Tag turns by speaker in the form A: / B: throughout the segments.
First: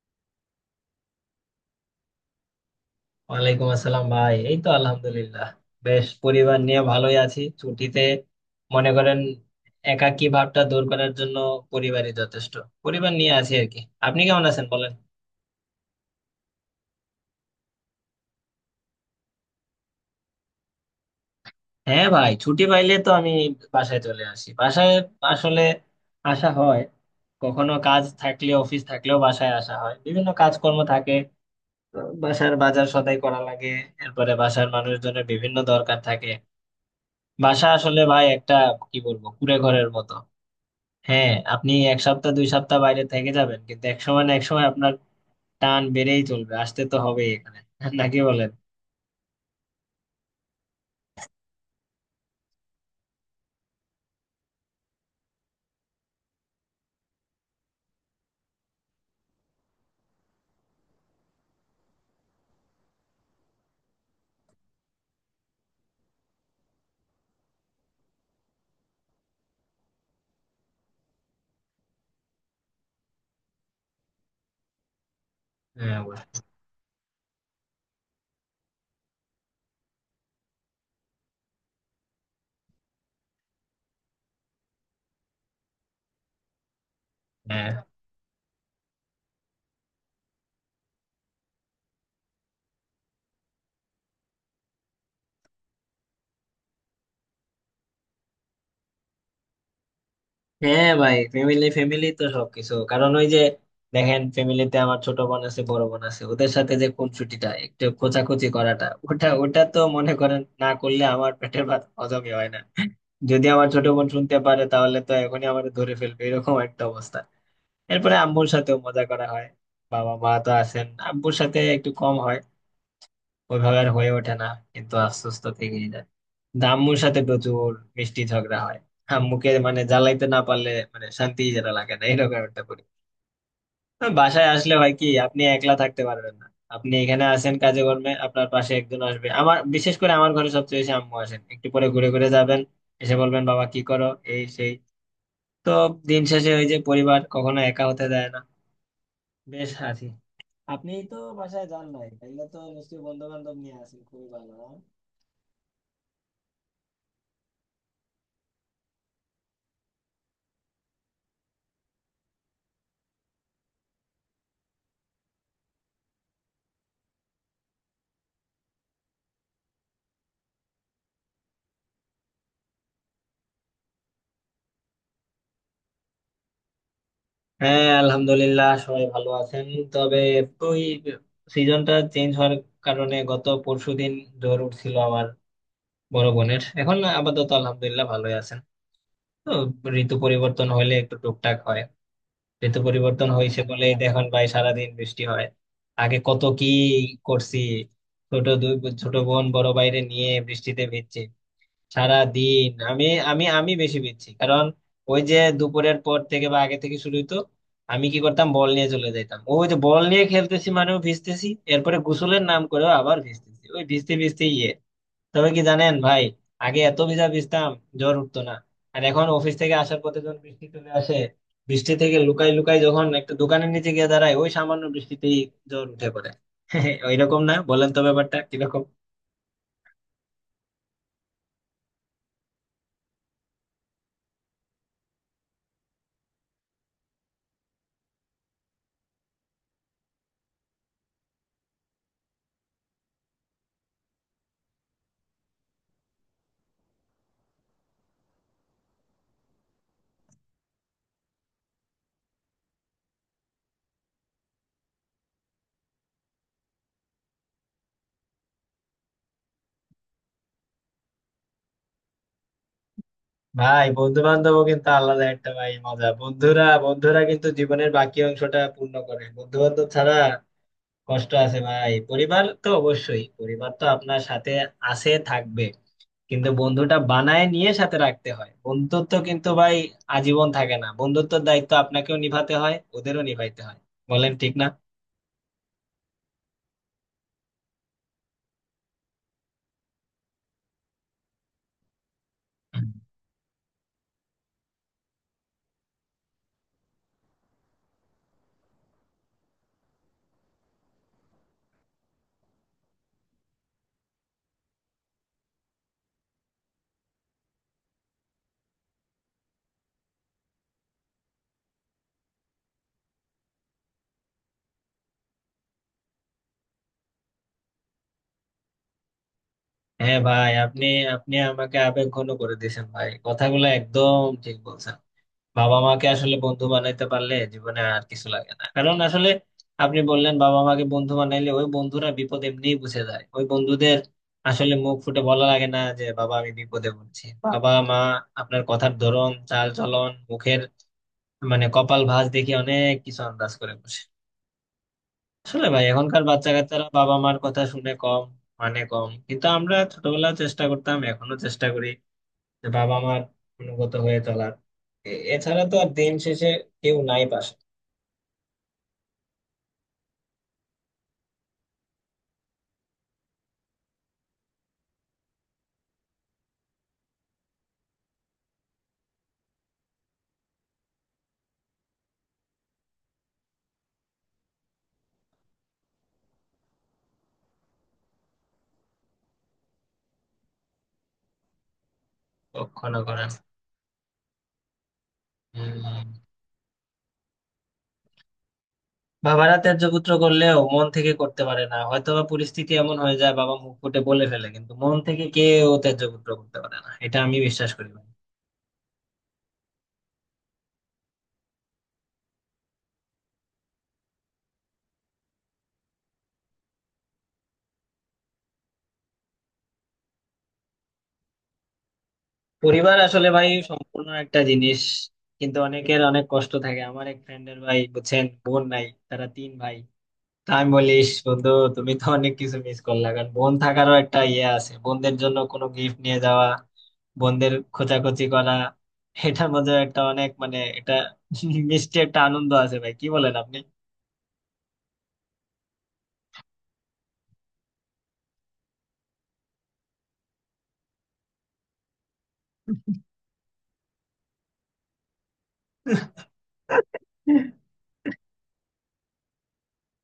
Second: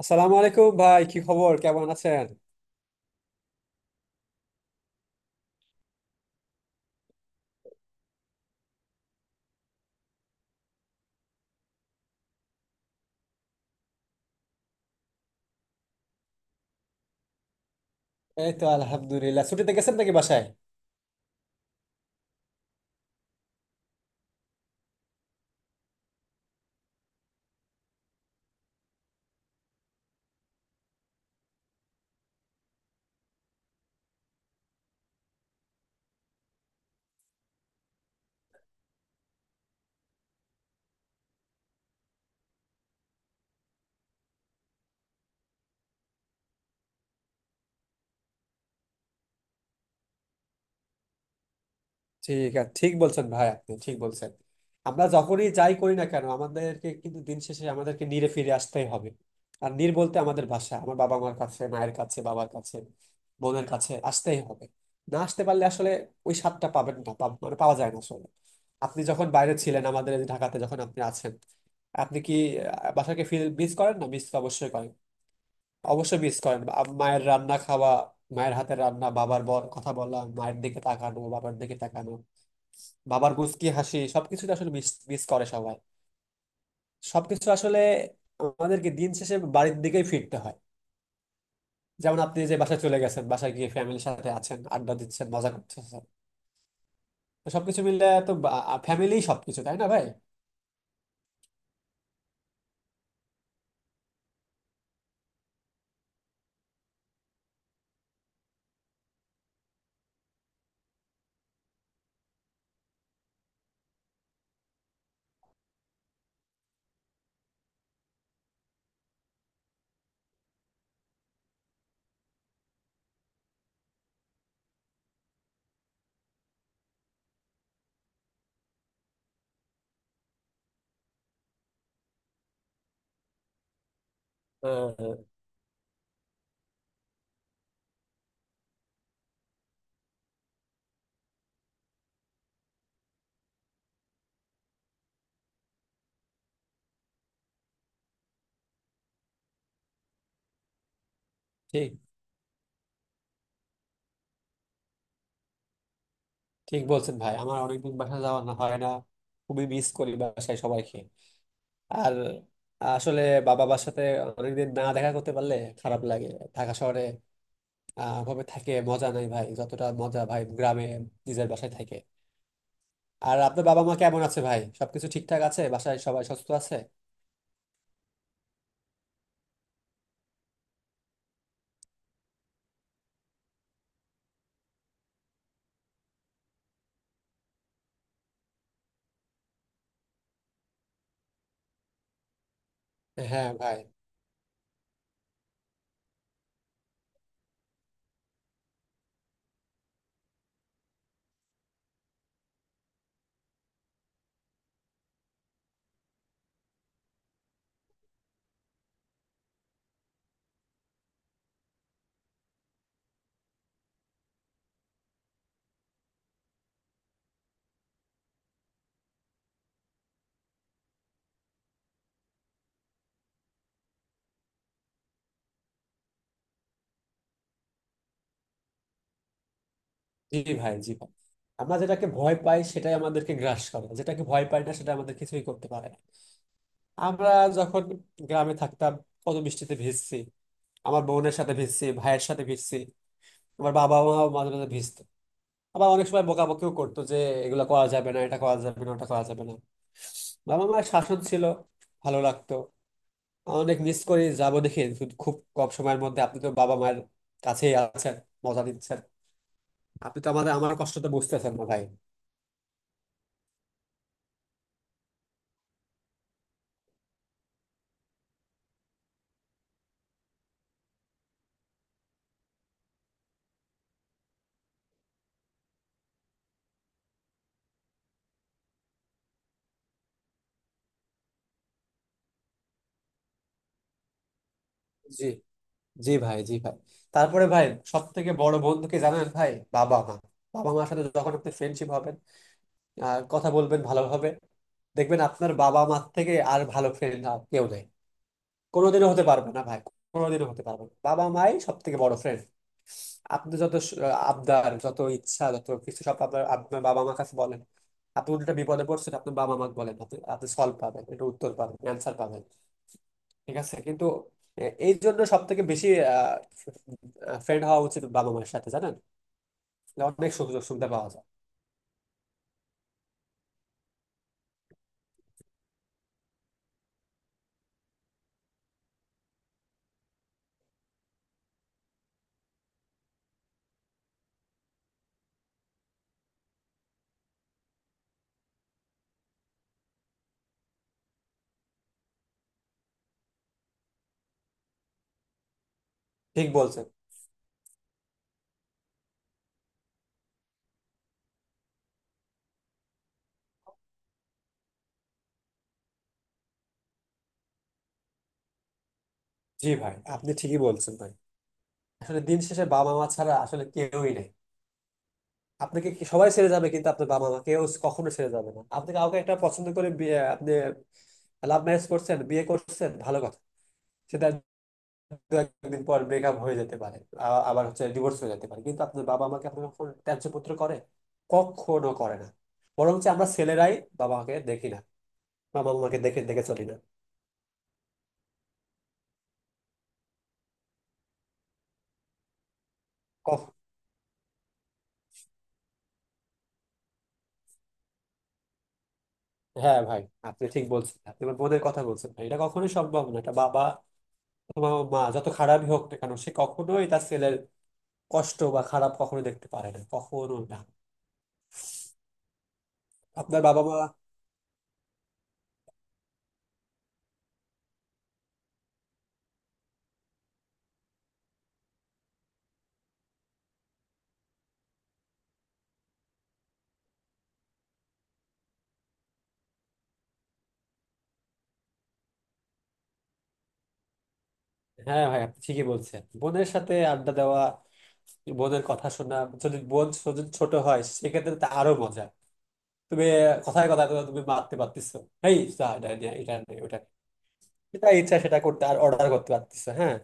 A: আসসালামু আলাইকুম ভাই, কি খবর, কেমন আছেন?
B: ওয়ালাইকুম আসসালাম ভাই, এই তো আলহামদুলিল্লাহ। বেশ, পরিবার নিয়ে ভালোই আছি ছুটিতে। মনে করেন, একাকী ভাবটা দূর করার জন্য পরিবারই যথেষ্ট। পরিবার নিয়ে আছি আর কি। আপনি কেমন আছেন বলেন?
A: এই তো আলহামদুলিল্লাহ। ছুটিতে গেছেন নাকি বাসায়?
B: হ্যাঁ ভাই, ছুটি পাইলে তো আমি বাসায় চলে আসি। বাসায় আসলে আসা হয়, কখনো কাজ থাকলে অফিস থাকলেও বাসায় আসা হয়, বিভিন্ন কাজকর্ম থাকে। তো বাসার বাজার সদাই করা লাগে, এরপরে বাসার মানুষজনের বিভিন্ন দরকার থাকে। বাসা আসলে ভাই একটা, কি বলবো, কুঁড়ে ঘরের মতো। হ্যাঁ, আপনি এক সপ্তাহ দুই সপ্তাহ বাইরে থেকে যাবেন, কিন্তু এক সময় না এক সময় আপনার টান বেড়েই চলবে, আসতে তো হবেই এখানে নাকি বলেন?
A: ঠিক আছে, ঠিক বলছেন ভাই, আপনি ঠিক বলছেন। আমরা যখনই যাই করি না কেন, আমাদেরকে কিন্তু দিন শেষে আমাদেরকে নিরে ফিরে আসতেই হবে। আর নির বলতে আমাদের ভাষা আমার বাবা মার কাছে, মায়ের কাছে, বাবার কাছে, বোনের কাছে আসতেই হবে। না আসতে পারলে আসলে ওই স্বাদটা পাবেন না, মানে পাওয়া যায় না আসলে। আপনি যখন বাইরে ছিলেন, আমাদের এই ঢাকাতে যখন আপনি আছেন, আপনি কি বাসাকে ফিল মিস করেন না? মিস অবশ্যই করেন।
B: হ্যাঁ
A: অবশ্যই মিস
B: অবশ্যই।
A: করেন। মায়ের রান্না খাওয়া, মায়ের হাতের রান্না, বাবার বল কথা বলা, মায়ের দিকে তাকানো, বাবার দিকে তাকানো, বাবার কুঁচকি হাসি, সবকিছুতে আসলে মিস মিস করে সবাই, সবকিছু
B: হ্যাঁ
A: আসলে। আমাদেরকে দিন শেষে বাড়ির দিকেই ফিরতে হয়। যেমন আপনি যে বাসায় চলে গেছেন, বাসায় গিয়ে ফ্যামিলির সাথে আছেন, আড্ডা দিচ্ছেন, মজা করতেছেন, তো সবকিছু মিলে তো ফ্যামিলি সবকিছু, তাই না ভাই?
B: হ্যাঁ ভাই, ফ্যামিলি ফ্যামিলি তো সবকিছু। কারণ ওই যে, দেখেন ফ্যামিলিতে আমার ছোট বোন আছে, বড় বোন আছে, ওদের সাথে যে কোন ছুটিটা একটু খোঁচাখুচি করাটা, ওটা ওটা তো মনে করেন না করলে আমার পেটের ভাত হজমই হয় না। যদি আমার ছোট বোন শুনতে পারে তাহলে তো এখনই আমার ধরে ফেলবে, এরকম একটা অবস্থা। এরপরে আম্মুর সাথেও মজা করা হয়। বাবা মা তো আছেন, আব্বুর সাথে একটু কম হয়, ওইভাবে আর হয়ে ওঠে না, কিন্তু আশ্বস্ত থেকেই যায়। কিন্তু আম্মুর সাথে প্রচুর মিষ্টি ঝগড়া হয়। আম্মুকে মানে জ্বালাইতে না পারলে মানে শান্তি যেটা লাগে না, এরকম একটা করি। বাসায় আসলে
A: হ্যাঁ,
B: হয় কি,
A: হ্যাঁ,
B: আপনি একলা থাকতে পারবেন না। আপনি এখানে আসেন কাজে কর্মে, আপনার পাশে একজন আসবে। আমার, বিশেষ করে আমার ঘরে সবচেয়ে বেশি আম্মু আসেন, একটু পরে ঘুরে ঘুরে যাবেন। এসে বলবেন বাবা কি করো, এই সেই। তো দিন শেষে ওই যে পরিবার কখনো একা হতে দেয় না। বেশ আছি। আপনি তো বাসায় যান
A: ঠিক,
B: নাই, তাইলে তো নিশ্চয়ই বন্ধু বান্ধব নিয়ে আসেন, খুবই ভালো, হ্যাঁ?
A: ঠিক বলছেন ভাই। আমার অনেকদিন বাসায় যাওয়া না হয় না। খুবই মিস করি বাসায় সবাইকে। আর আসলে বাবার সাথে অনেকদিন না দেখা করতে পারলে খারাপ লাগে। ঢাকা শহরে আহ ভাবে থাকে মজা নাই ভাই, যতটা মজা ভাই গ্রামে নিজের বাসায় থাকে। আর আপনার বাবা মা কেমন আছে ভাই? সবকিছু ঠিকঠাক আছে? বাসায় সবাই সুস্থ আছে?
B: হ্যাঁ আলহামদুলিল্লাহ সবাই ভালো আছেন। তবে ওই সিজনটা চেঞ্জ হওয়ার কারণে গত পরশুদিন জ্বর উঠছিল আমার, বড় বোনের। এখন আপাতত আলহামদুলিল্লাহ ভালোই আছেন। তো ঋতু পরিবর্তন হলে একটু টুকটাক হয়। ঋতু পরিবর্তন
A: হ্যাঁ
B: হয়েছে
A: ভাই।
B: বলেই দেখুন ভাই সারাদিন বৃষ্টি হয়। আগে কত কি করছি। ছোট, দুই ছোট বোন বড় বাইরে নিয়ে বৃষ্টিতে ভিজছে সারা দিন। আমি আমি আমি বেশি পিচ্ছি, কারণ ওই যে দুপুরের পর থেকে বা আগে থেকে শুরু হইতো। আমি কি করতাম, বল নিয়ে চলে যেতাম। ওই যে বল নিয়ে খেলতেছি মানেও ভিজতেছি, এরপরে গোসলের নাম করেও আবার ভিজতেছি, ওই ভিজতে ভিজতে ইয়ে। তবে কি জানেন ভাই, আগে এত ভিজা ভিজতাম জ্বর উঠতো না, আর এখন অফিস থেকে আসার পথে যখন বৃষ্টি চলে আসে, বৃষ্টি থেকে লুকাই লুকাই যখন একটা দোকানের নিচে গিয়ে দাঁড়ায়, ওই সামান্য বৃষ্টিতেই জ্বর উঠে পড়ে। ওইরকম না, বলেন তো ব্যাপারটা কিরকম।
A: জি ভাই। আমরা যেটাকে ভয় পাই সেটাই আমাদেরকে গ্রাস করে, যেটাকে ভয় পাই না সেটা আমাদের কিছুই করতে পারে না। আমরা যখন গ্রামে থাকতাম, কত বৃষ্টিতে ভিজছি, আমার বোনের সাথে ভিজছি, ভাইয়ের সাথে ভিজছি। আমার বাবা মাও মাঝে মাঝে ভিজতো। আবার অনেক সময় বকাবকিও করতো যে এগুলো করা যাবে না, এটা করা যাবে না, ওটা করা যাবে না। বাবা মায়ের শাসন ছিল, ভালো লাগতো। অনেক মিস করি, যাবো দেখি শুধু খুব কম সময়ের মধ্যে। আপনি তো বাবা মায়ের কাছেই আছেন, মজা দিচ্ছেন। আপনি তো আমাদের আমার কষ্টটা বুঝতেছেন না ভাই।
B: ভাই বন্ধু বান্ধব কিন্তু আলাদা একটা ভাই মজা, বন্ধুরা বন্ধুরা কিন্তু জীবনের বাকি অংশটা পূর্ণ করে। বন্ধু বান্ধব ছাড়া কষ্ট আছে ভাই। পরিবার তো অবশ্যই, পরিবার তো আপনার সাথে আছে, থাকবে। কিন্তু বন্ধুটা বানায় নিয়ে সাথে রাখতে হয়। বন্ধুত্ব কিন্তু ভাই আজীবন থাকে না, বন্ধুত্বের দায়িত্ব আপনাকেও নিভাতে হয়, ওদেরও নিভাইতে হয়। বলেন, ঠিক না?
A: জি, জি ভাই। তারপরে ভাই, সব থেকে বড় বন্ধুকে জানেন ভাই? বাবা মা। বাবা মার সাথে যখন আপনি ফ্রেন্ডশিপ হবেন আর কথা বলবেন ভালোভাবে, দেখবেন আপনার বাবা মার থেকে আর ভালো ফ্রেন্ড কেউ নেই। কোনোদিনও হতে পারবে না ভাই, কোনোদিনও হতে পারবে না। বাবা মাই সব থেকে বড় ফ্রেন্ড। আপনি যত আবদার, যত ইচ্ছা, যত কিছু সব আপনার আপনার বাবা মার কাছে বলেন। আপনি উল্টা বিপদে পড়ছেন, আপনার বাবা মাকে বলেন, আপনি আপনি সলভ পাবেন, এটা উত্তর পাবেন, অ্যান্সার পাবেন। ঠিক আছে কিন্তু এই জন্য সব থেকে বেশি ফ্রেন্ড হওয়া উচিত বাবা মায়ের সাথে, জানেন? তাহলে
B: হ্যাঁ
A: অনেক
B: ভাই,
A: সুযোগ
B: আপনি
A: সুবিধা পাওয়া যায়।
B: আপনি আমাকে আবেগ ঘন করে দিয়েছেন ভাই, কথাগুলো একদম ঠিক বলছেন। বাবা মাকে আসলে বন্ধু বানাইতে পারলে জীবনে আর কিছু লাগে না। কারণ আসলে আপনি বললেন বাবা মাকে বন্ধু বানাইলে, ওই বন্ধুরা বিপদ এমনিই বুঝে যায়। ওই বন্ধুদের আসলে মুখ ফুটে বলা লাগে না যে বাবা আমি বিপদে পড়ছি। বাবা মা আপনার কথার ধরন, চাল চলন, মুখের মানে কপাল ভাঁজ দেখে অনেক কিছু আন্দাজ করে বসে। আসলে ভাই এখনকার
A: ঠিক
B: বাচ্চা কাচ্চারা
A: বলছেন।
B: বাবা মার কথা শুনে কম, মানে কম, কিন্তু আমরা ছোটবেলায় চেষ্টা করতাম, এখনো চেষ্টা করি যে বাবা মার অনুগত হয়ে চলার। এছাড়া তো আর দিন শেষে কেউ নাই পাশে।
A: জি ভাই, আপনি ঠিকই বলছেন ভাই। আসলে দিন শেষে বাবা মা ছাড়া আসলে কেউই নেই। আপনাকে সবাই ছেড়ে যাবে, কিন্তু আপনার বাবা মা কেউ কখনো ছেড়ে যাবে না। আপনি কাউকে একটা পছন্দ করে বিয়ে, আপনি লাভ ম্যারেজ করছেন, বিয়ে করছেন, ভালো কথা। সেটা দু একদিন পর ব্রেকআপ হয়ে যেতে পারে, আবার হচ্ছে ডিভোর্স হয়ে যেতে পারে, কিন্তু আপনার বাবা মাকে আপনাকে কখনো ত্যায্য পুত্র করে কখনো করে না।
B: কখনো
A: বরঞ্চ আমরা
B: করেন।
A: ছেলেরাই বাবা মাকে দেখি না, বাবা
B: হম,
A: মাকে দেখে দেখে চলি না।
B: বাবারা ত্যায্য পুত্র করলেও মন থেকে করতে পারে না, হয়তোবা পরিস্থিতি এমন হয়ে যায়
A: কখ-
B: বাবা মুখ ফুটে বলে ফেলে, কিন্তু মন থেকে কেউ ত্যায্য পুত্র করতে পারে না, এটা আমি বিশ্বাস করি ভাই।
A: হ্যাঁ ভাই, আপনি ঠিক বলছেন। আপনি আমার বোনের কথা বলছেন ভাই, এটা কখনোই সম্ভব না। এটা বাবা অথবা মা যত খারাপই হোক না কেন, সে কখনোই তার ছেলের কষ্ট বা খারাপ কখনো দেখতে পারে না, কখনো না।
B: পরিবার আসলে
A: আপনার
B: ভাই
A: বাবা মা।
B: সম্পূর্ণ একটা জিনিস, কিন্তু অনেকের অনেক কষ্ট থাকে। আমার এক ফ্রেন্ডের ভাই, বুঝছেন, বোন নাই, তারা তিন ভাই। তা আমি বলিস বন্ধু, তুমি তো অনেক কিছু মিস করলা, কারণ বোন থাকারও একটা ইয়ে আছে। বোনদের জন্য কোনো গিফট নিয়ে যাওয়া, বোনদের খোঁচাখুচি করা, এটার মধ্যে একটা অনেক মানে, এটা মিষ্টি একটা আনন্দ আছে ভাই, কি বলেন আপনি?
A: হ্যাঁ ভাই, আপনি ঠিকই বলছেন। বোনের সাথে আড্ডা দেওয়া, বোনের কথা শোনা, যদি বোন ছোট ছোট হয় সেক্ষেত্রে তো আরো মজা। তুমি কথায় কথায় তো তুমি মারতে পারতেছো, এই যা, এটা নে, এটা নে, ওটা নে। যেটা ইচ্ছা সেটা করতে আর অর্ডার করতে পারতেছো, হ্যাঁ।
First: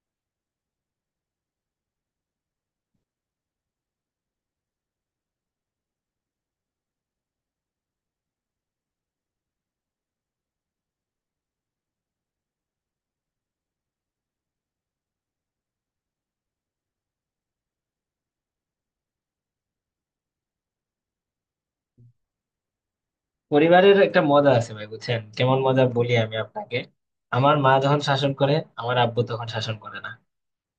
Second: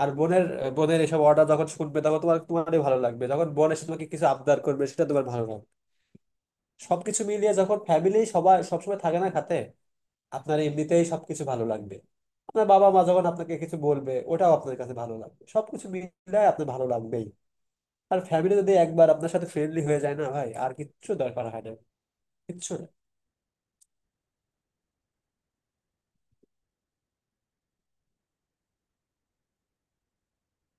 A: আর বোনের বোনের এসব অর্ডার যখন শুনবে তখন তোমারই ভালো লাগবে, যখন বোন এসে তোমাকে কিছু আবদার করবে সেটা তোমার ভালো লাগবে। সবকিছু মিলিয়ে যখন ফ্যামিলি সবাই সবসময় থাকে না খাতে, আপনার এমনিতেই সবকিছু ভালো লাগবে। আপনার বাবা মা যখন আপনাকে কিছু বলবে ওটাও আপনার কাছে ভালো লাগবে। সবকিছু মিলে আপনার ভালো লাগবেই। আর ফ্যামিলি যদি একবার আপনার সাথে ফ্রেন্ডলি হয়ে যায় না ভাই, আর কিচ্ছু দরকার হয় না, কিচ্ছু না।
B: পরিবারের একটা মজা আছে ভাই, বুঝছেন কেমন মজা, বলি আমি আপনাকে। আমার মা যখন শাসন করে, আমার আব্বু তখন শাসন করে না,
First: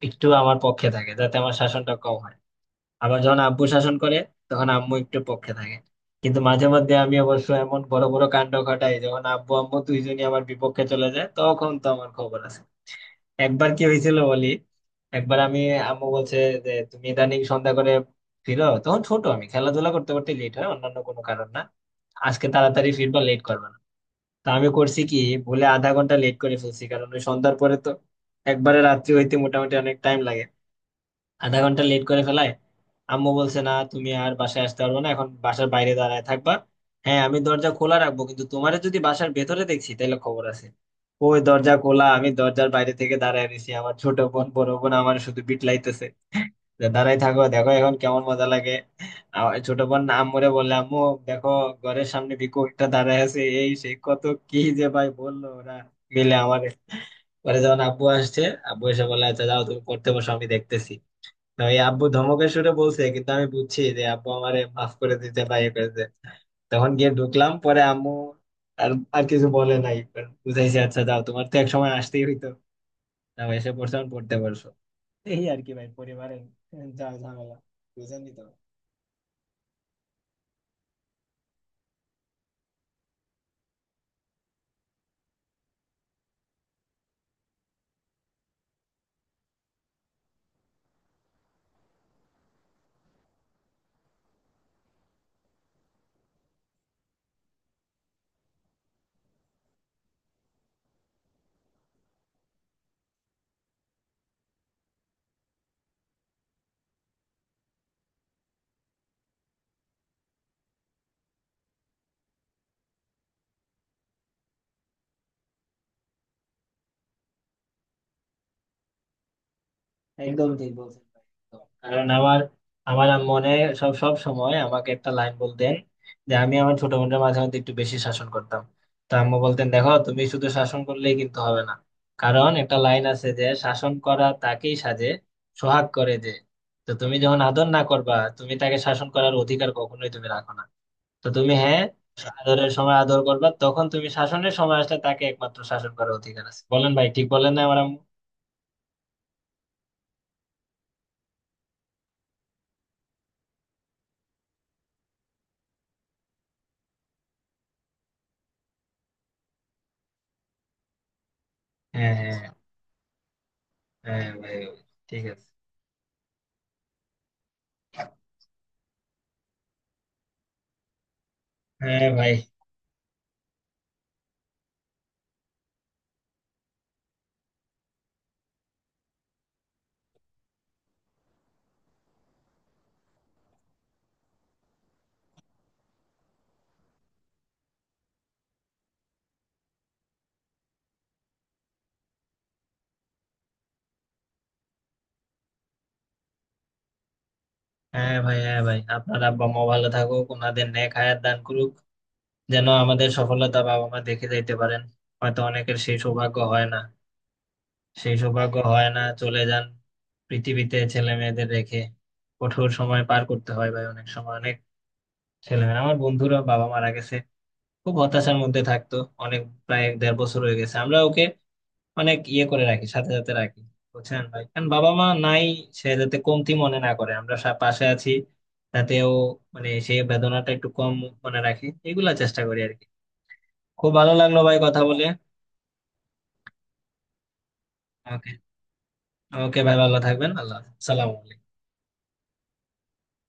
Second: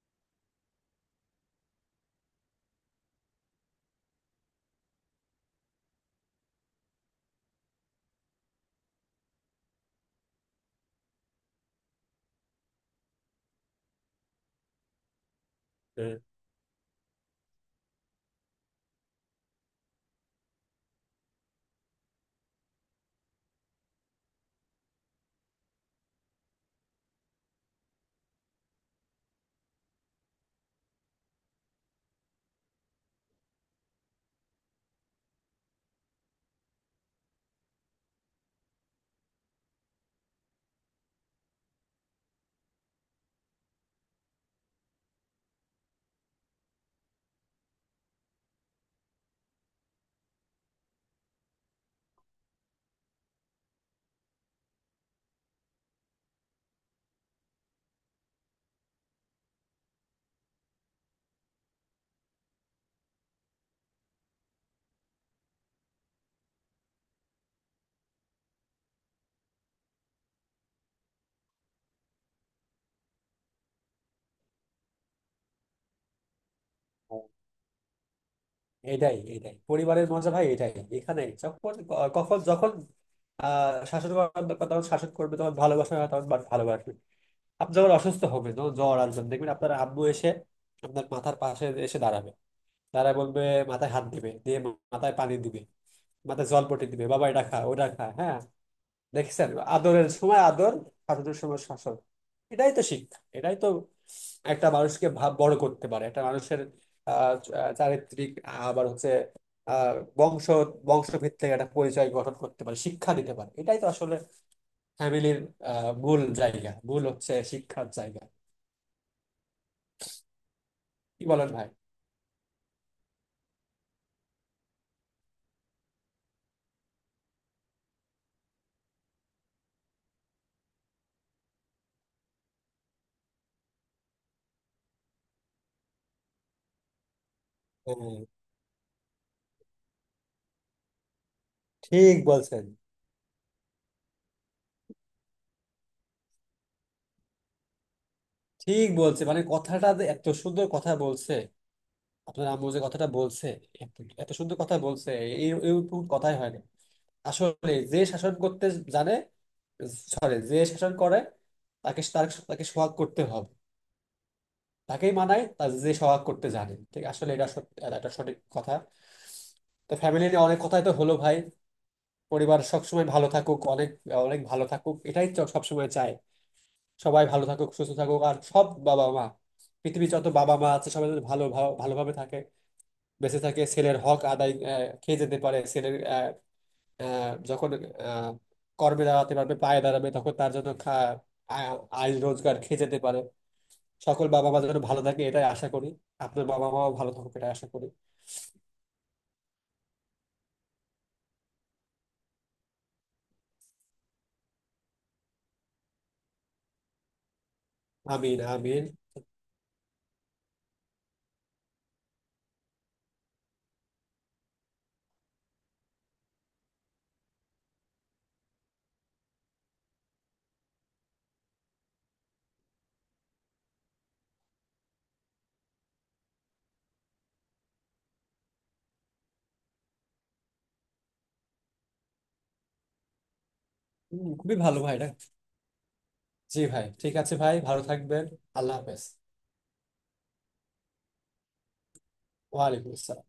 B: একটু আমার পক্ষে থাকে, যাতে আমার শাসনটা কম হয়। আবার যখন আব্বু শাসন করে, তখন আম্মু একটু পক্ষে থাকে। কিন্তু মাঝে মধ্যে আমি অবশ্য এমন বড় বড় কাণ্ড ঘটাই, যখন আব্বু আম্মু দুইজনই আমার বিপক্ষে চলে যায়, তখন তো আমার খবর আছে। একবার কি হয়েছিল বলি। একবার আমি, আম্মু
A: হ্যাঁ,
B: বলছে যে তুমি ইদানিং সন্ধ্যা করে ফিরো, তখন ছোট আমি, খেলাধুলা করতে করতে লেট হয়, অন্যান্য কোনো কারণ না। আজকে তাড়াতাড়ি ফিরবা, লেট করবে না। তা আমি করছি কি, ভুলে আধা ঘন্টা লেট করে ফেলছি, কারণ ওই সন্ধ্যার পরে তো একবারে রাত্রি হইতে মোটামুটি অনেক টাইম লাগে। আধা ঘন্টা লেট করে ফেলায় আম্মু বলছে, না তুমি আর বাসায় আসতে পারবে না, এখন বাসার বাইরে দাঁড়ায় থাকবা। হ্যাঁ আমি দরজা খোলা রাখবো, কিন্তু তোমারে যদি বাসার ভেতরে দেখছি তাহলে খবর আছে। ওই দরজা খোলা, আমি দরজার বাইরে থেকে দাঁড়ায় রয়েছি। আমার ছোট বোন বড় বোন আমার শুধু বিটলাইতেছে, যে দাঁড়াই থাকো দেখো এখন কেমন মজা লাগে। আমার ছোট বোন আম্মুরে বললে, আম্মু দেখো ঘরের সামনে ভিকু একটা দাঁড়ায় আছে, এই সে কত কি যে ভাই বললো ওরা মিলে আমারে। পরে যখন আব্বু আসছে, আব্বু এসে বলে আচ্ছা যাও তুমি পড়তে বসো, আমি দেখতেছি। না, ওই আব্বু ধমকের সুরে বলছে, কিন্তু আমি বুঝছি যে আব্বু আমারে মাফ করে দিতে বা ইয়ে করে দিতে। তখন গিয়ে ঢুকলাম। পরে আম্মু আর আর কিছু বলে নাই, বুঝাইছে আচ্ছা যাও, তোমার তো এক সময় আসতেই হইতো, না এসে পড়ছো এখন পড়তে পারছো। এই আর কি ভাই, পরিবারের যা ঝামেলা, বুঝেনি তো।
A: এটাই এটাই পরিবারের মজা ভাই, এটাই। এখানে যখন যখন শাসন করবে তখন শাসন করবে, তখন ভালোবাসা হয়, ভালোবাসবে। আপনি যখন অসুস্থ হবে, তখন জ্বর আসবেন, দেখবেন আপনার আব্বু এসে আপনার মাথার পাশে এসে দাঁড়াবে, দাঁড়ায় বলবে, মাথায় হাত দিবে, দিয়ে মাথায় পানি দিবে, মাথায় জলপট্টি দিবে, বাবা এটা খা, ওটা খা, হ্যাঁ। দেখেছেন, আদরের সময় আদর, শাসনের সময় শাসন। এটাই তো শিক্ষা, এটাই তো একটা মানুষকে ভাব বড় করতে পারে, একটা মানুষের আহ আহ, চারিত্রিক, আবার হচ্ছে বংশ, বংশভিত্তিক একটা পরিচয় গঠন করতে পারে, শিক্ষা দিতে পারে। এটাই তো আসলে ফ্যামিলির মূল জায়গা, মূল হচ্ছে শিক্ষার জায়গা।
B: একদম ঠিক বলছেন ভাই,
A: কি বলেন
B: একদম।
A: ভাই?
B: কারণ আমার আমার আম্মু অনেক, সব সব সময় আমাকে একটা লাইন বলতেন, যে আমি আমার ছোট বোনদের মাঝে মধ্যে একটু বেশি শাসন করতাম। তো আম্মু বলতেন, দেখো তুমি শুধু শাসন করলেই কিন্তু হবে না, কারণ একটা লাইন আছে, যে শাসন করা তাকেই সাজে সোহাগ করে যে। তো তুমি যখন আদর না করবা,
A: হ্যাঁ,
B: তুমি তাকে শাসন করার অধিকার কখনোই তুমি রাখো না। তো তুমি, হ্যাঁ,
A: ঠিক বলছেন।
B: আদরের সময় আদর করবা, তখন তুমি শাসনের সময় আসলে তাকে একমাত্র শাসন করার অধিকার আছে। বলেন ভাই, ঠিক বলেন না আমার আম্মু?
A: ঠিক বলছে মানে, কথাটা যে এত সুন্দর কথা বলছে, আপনার আম্মু যে কথাটা বলছে, এত এত সুন্দর কথা বলছে, এই এরকম কথাই হয় না। আসলে যে শাসন করতে জানে, সরি যে শাসন করে, তাকে
B: হ্যাঁ,
A: তার
B: হ্যাঁ,
A: তাকে সোহাগ করতে হবে।
B: হ্যাঁ ভাই।
A: তাকেই
B: ঠিক
A: মানায়
B: আছে।
A: তার যে সোহাগ করতে জানে। ঠিক আসলে এটা এটা একটা সঠিক কথা। তো ফ্যামিলি নিয়ে অনেক কথাই তো হলো ভাই।
B: হ্যাঁ ভাই,
A: পরিবার সবসময় ভালো থাকুক, অনেক অনেক ভালো থাকুক, সবসময় চায়। সবাই ভালো থাকুক, সুস্থ থাকুক। আর সব বাবা মা, পৃথিবীর যত বাবা মা আছে, সবাই যেন ভালো ভালো- ভালোভাবে থাকে, বেঁচে থাকে, ছেলের হক আদায় খেয়ে যেতে পারে, ছেলের আহ, যখন আহ, কর্মে দাঁড়াতে পারবে, পায়ে দাঁড়াবে তখন তার জন্য আয় রোজগার খেয়ে যেতে পারে। সকল বাবা মা যেন ভালো থাকে এটাই আশা করি। আপনার বাবা মাও ভালো থাকুক, এটাই আশা করি।
B: হ্যাঁ ভাই, হ্যাঁ ভাই, আপনার আব্বা মা ভালো থাকুক, ওনাদের নেক হায়াত দান করুক, যেন আমাদের সফলতা বাবা মা দেখে যাইতে পারেন। হয়তো অনেকের সেই সৌভাগ্য হয় না, সেই
A: আমিন,
B: সৌভাগ্য
A: আমিন।
B: হয় না, চলে যান পৃথিবীতে ছেলে মেয়েদের রেখে। কঠোর সময় পার করতে হয় ভাই অনেক সময়। অনেক ছেলে মেয়ে, আমার বন্ধুরা বাবা মারা গেছে, খুব হতাশার মধ্যে থাকতো। অনেক, প্রায় এক দেড় বছর হয়ে গেছে, আমরা ওকে অনেক ইয়ে করে রাখি, সাথে সাথে রাখি, বুঝছেন ভাই। কারণ বাবা মা নাই, সে যাতে কমতি মনে না করে, আমরা পাশে আছি, তাতেও মানে সেই বেদনাটা একটু কম মনে রাখি, এগুলা চেষ্টা করি আর কি। খুব ভালো
A: হম,
B: লাগলো
A: খুবই
B: ভাই
A: ভালো
B: কথা
A: ভাই
B: বলে।
A: এটা। জি ভাই, ঠিক আছে ভাই, ভালো থাকবেন।
B: ওকে।
A: আল্লাহ হাফেজ।
B: ওকে ভাই ভালো থাকবেন, আল্লাহ হাফেজ। সালাম।
A: ওয়ালাইকুম আসসালাম।